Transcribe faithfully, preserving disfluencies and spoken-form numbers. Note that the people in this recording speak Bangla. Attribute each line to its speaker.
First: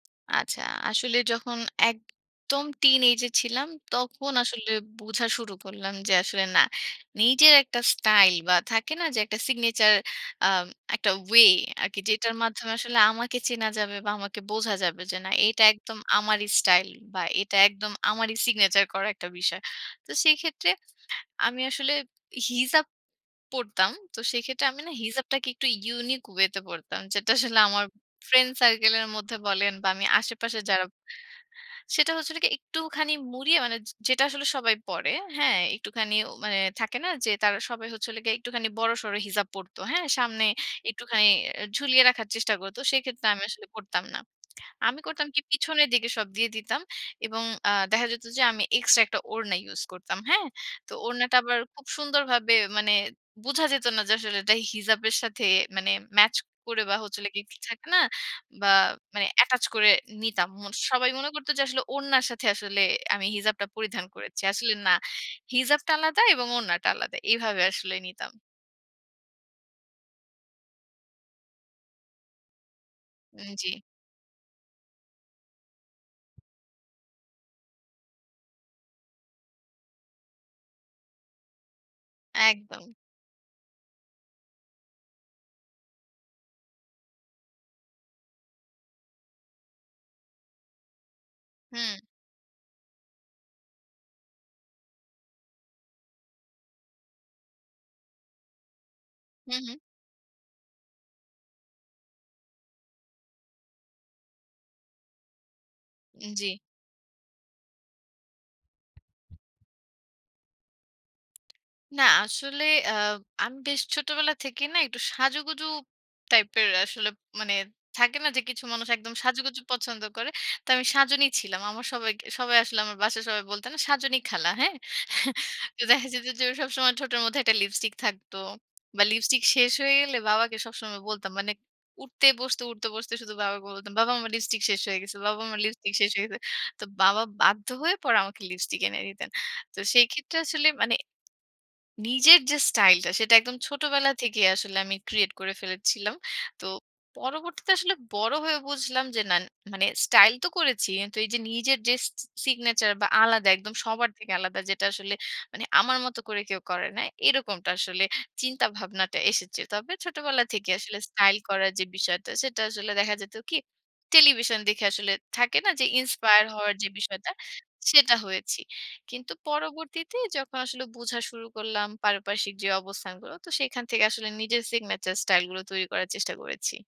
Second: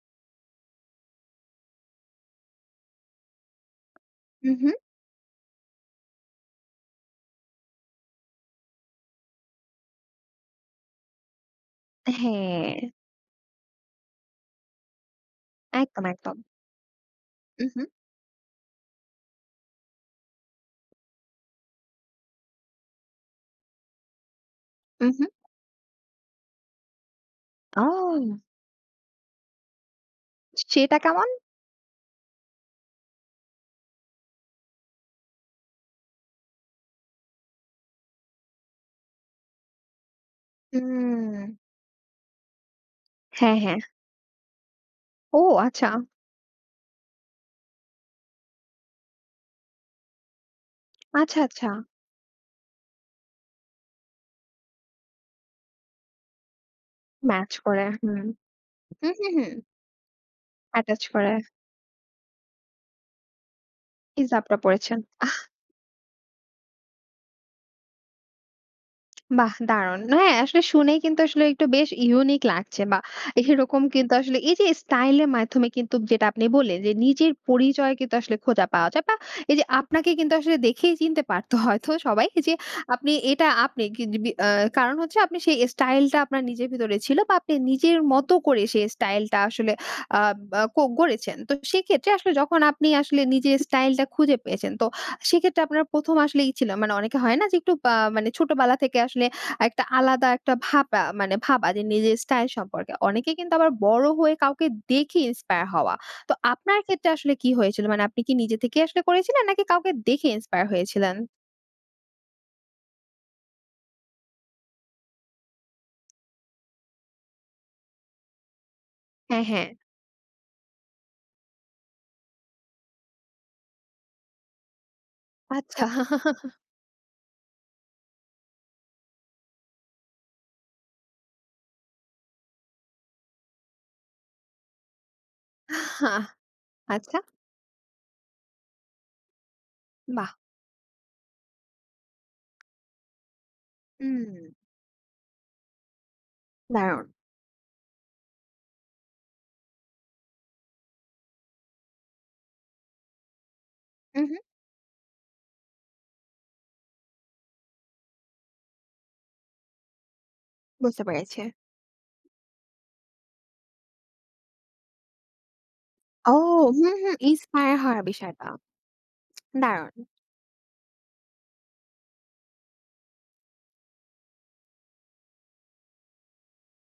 Speaker 1: আচ্ছা। আসলে যখন একদম টিনএজ এ ছিলাম, তখন
Speaker 2: হুম,
Speaker 1: আসলে
Speaker 2: হুম।
Speaker 1: বুঝা শুরু করলাম যে আসলে না। নিজের একটা স্টাইল বা থাকে না? যে একটা সিগনেচার আ একটা ওয়ে আরকি যেটার মাধ্যমে
Speaker 2: হ্যাঁ।
Speaker 1: আসলে আমাকে চেনা যাবে বা আমাকে বোঝা যাবে যে না, এটা একদম
Speaker 2: একদম, একদম।
Speaker 1: আমারই স্টাইল বা এটা
Speaker 2: উহুম।
Speaker 1: একদম আমারই সিগনেচার করা একটা বিষয়। তো সেক্ষেত্রে আমি আসলে হিজাব পড়তাম। তো সেক্ষেত্রে আমি না?
Speaker 2: উহুম।
Speaker 1: হিজাবটাকে একটু ইউনিক ওয়ে তে পড়তাম। যেটা আসলে আমার
Speaker 2: ও!
Speaker 1: ফ্রেন্ড সার্কেল এর মধ্যে বলেন বা আমি আশেপাশে যারা
Speaker 2: সেটা কেমন?
Speaker 1: সেটা হচ্ছিল কি একটুখানি মুড়িয়ে মানে, যে যেটা আসলে সবাই পড়ে। হ্যাঁ, একটুখানি মানে থাকে না? যে তারা সবাই হচ্ছে হলো গিয়ে একটুখানি বড়সড় হিজাব পড়তো। হ্যাঁ? সামনে একটুখানি
Speaker 2: হুম।
Speaker 1: ঝুলিয়ে রাখার চেষ্টা করত। সেক্ষেত্রে আমি
Speaker 2: হ্যাঁ,
Speaker 1: আসলে
Speaker 2: হ্যাঁ।
Speaker 1: পড়তাম না। আমি করতাম
Speaker 2: ও!
Speaker 1: কি? পিছনের
Speaker 2: আচ্ছা।
Speaker 1: দিকে সব দিয়ে দিতাম এবং আ দেখা যেত যে আমি এক্সট্রা একটা ওড়না ইউস করতাম, হ্যাঁ? তো ওড়নাটা
Speaker 2: আচ্ছা,
Speaker 1: আবার
Speaker 2: আচ্ছা।
Speaker 1: খুব সুন্দরভাবে মানে বুঝা যেত না, যে আসলে এটা হিজাবের সাথে ম্যাচ করে বা হচ্ছে হলো গিয়ে
Speaker 2: ম্যাচ
Speaker 1: কি,
Speaker 2: করে
Speaker 1: থাকে না?
Speaker 2: হুম।
Speaker 1: বা
Speaker 2: হুম,
Speaker 1: মানে
Speaker 2: হুম, হুম।
Speaker 1: অ্যাটাচ করে নিতাম। মন
Speaker 2: অ্যাটাচ
Speaker 1: সবাই মনে
Speaker 2: করে।
Speaker 1: করত যে আসলে ওড়নার সাথে আসলে আমি হিজাবটা পরিধান করেছি।
Speaker 2: হিজাবটা
Speaker 1: আসলে না,
Speaker 2: পড়েছেন, আহ!
Speaker 1: হিজাবটা আলাদা এবং ওড়নাটা আলাদা। এভাবে আসলে নিতাম।
Speaker 2: বাহ! দারুন। হ্যাঁ, আসলে শুনে কিন্তু আসলে একটু বেশ ইউনিক লাগছে বা
Speaker 1: উম জি।
Speaker 2: এইরকম কিন্তু আসলে এই যে, স্টাইল এর মাধ্যমে কিন্তু যেটা আপনি বললেন যে, নিজের পরিচয় কিন্তু আসলে খোঁজা পাওয়া যায়। বা এই যে আপনাকে কিন্তু আসলে দেখেই চিনতে পারতো হয়তো সবাই যে
Speaker 1: একদম।
Speaker 2: আপনি এটা আপনি কিগ বি আ কারণ হচ্ছে, আপনি সেই স্টাইল টা আপনার নিজের ভিতরে ছিল বা আপনি নিজের মতো করে সেই স্টাইল টা আসলে আব আ কো গড়েছেন। তো
Speaker 1: হুম।
Speaker 2: সেক্ষেত্রে আসলে যখন আপনি আসলে নিজের স্টাইল টা খুঁজে পেয়েছেন তো, সেক্ষেত্রে আপনার প্রথম আসলে ই ছিল মানে অনেকে হয় না? যে, একটু আ মানে ছোটবেলা থেকে আসলে
Speaker 1: হুম,
Speaker 2: আ
Speaker 1: হুম।
Speaker 2: একটা আলাদা একটা ভাবা মানে ভাবা যে নিজের স্টাইল সম্পর্কে। অনেকে কিন্তু আবার বড় হয়ে কাউকে দেখে ইন্সপায়ার হওয়া।
Speaker 1: উম
Speaker 2: তো
Speaker 1: জি।
Speaker 2: আপনার ক্ষেত্রে আসলে কি হয়েছিল মানে, আপনি কি নিজে থেকেই আসলে করেছিলেন নাকি কাউকে দেখে ইন্সপায়ার হয়েছিলেন?
Speaker 1: না আসলে আ আমি বেশ ছোটবেলা থেকেই না? একটু সাজুগুজু টাইপের আসলে মানে থাকে না যে, কিছু মানুষ একদম
Speaker 2: হ্যাঁ,
Speaker 1: সাজুগুজু
Speaker 2: হ্যাঁ।
Speaker 1: পছন্দ করে? তো আমি সাজুনি ছিলাম। আমার সবাই আসলে আমার বাসায় সবাই বলত না "সাজুনি খালা," হ্যাঁ?
Speaker 2: আচ্ছা।
Speaker 1: দেখা যেত যে সবসময় ঠোটের মধ্যে একটা লিপস্টিক থাকতো। বা লিপস্টিক শেষ হয়ে গেলে বাবাকে সবসময় বলতাম। মানে উঠতে বসতে, উঠতে বসতে শুধু বাবাকে বলতাম, "বাবা আমার লিপস্টিক শেষ হয়ে গেছে, বাবা আমার লিপস্টিক
Speaker 2: আ
Speaker 1: শেষ হয়ে গেছে।" তো
Speaker 2: আচ্ছা।
Speaker 1: বাবা বাধ্য হয়ে পরে আমাকে লিপস্টিক এনে দিতেন। তো সেই
Speaker 2: বাহ!
Speaker 1: ক্ষেত্রে আসলে মানে নিজের যে স্টাইল টা সেটা একদম ছোটবেলা থেকেই
Speaker 2: হুম।
Speaker 1: আসলে আমি ক্রিয়েট করে ফেলেছিলাম। তো
Speaker 2: দারুন।
Speaker 1: পরবর্তীতে আসলে বড় হয়ে বুঝলাম যে না, মানে স্টাইল তো করেছি। এন তো এই যে নিজের যে, সি সিগনেচার বা আলাদা একদম সবার থেকে
Speaker 2: উহুম।
Speaker 1: আলাদা যেটা আসলে মানে আমার মতো করে কেউ করে না। এরকমটা আসলে চিন্তাভাবনাটা এসেছে। তবে ছোটবেলা থেকেই আসলে
Speaker 2: বুঝতে
Speaker 1: স্টাইল
Speaker 2: পেরেছি।
Speaker 1: করার যে বিষয়টা, সেটা আসলে দেখা যেত কি? টেলিভিশন দেখে আসলে থাকে না, যে
Speaker 2: ও!
Speaker 1: ইন্সপায়ার হওয়ার যে
Speaker 2: হুম, হুম
Speaker 1: বিষয়টা?
Speaker 2: ইন্সপায়ার হওয়া
Speaker 1: সেটা
Speaker 2: বিষয়টা,
Speaker 1: হয়েছি। কিন্তু
Speaker 2: দারুন।
Speaker 1: পরবর্তীতে যখন আসলে বুঝা শুরু করলাম পারিপার্শ্বিক যে অবস্থানগুলো, তো সেখান থেকে আসলে নিজের সিগনেচার স্টাইল গুলো তৈরি করার চেষ্টা করেছি।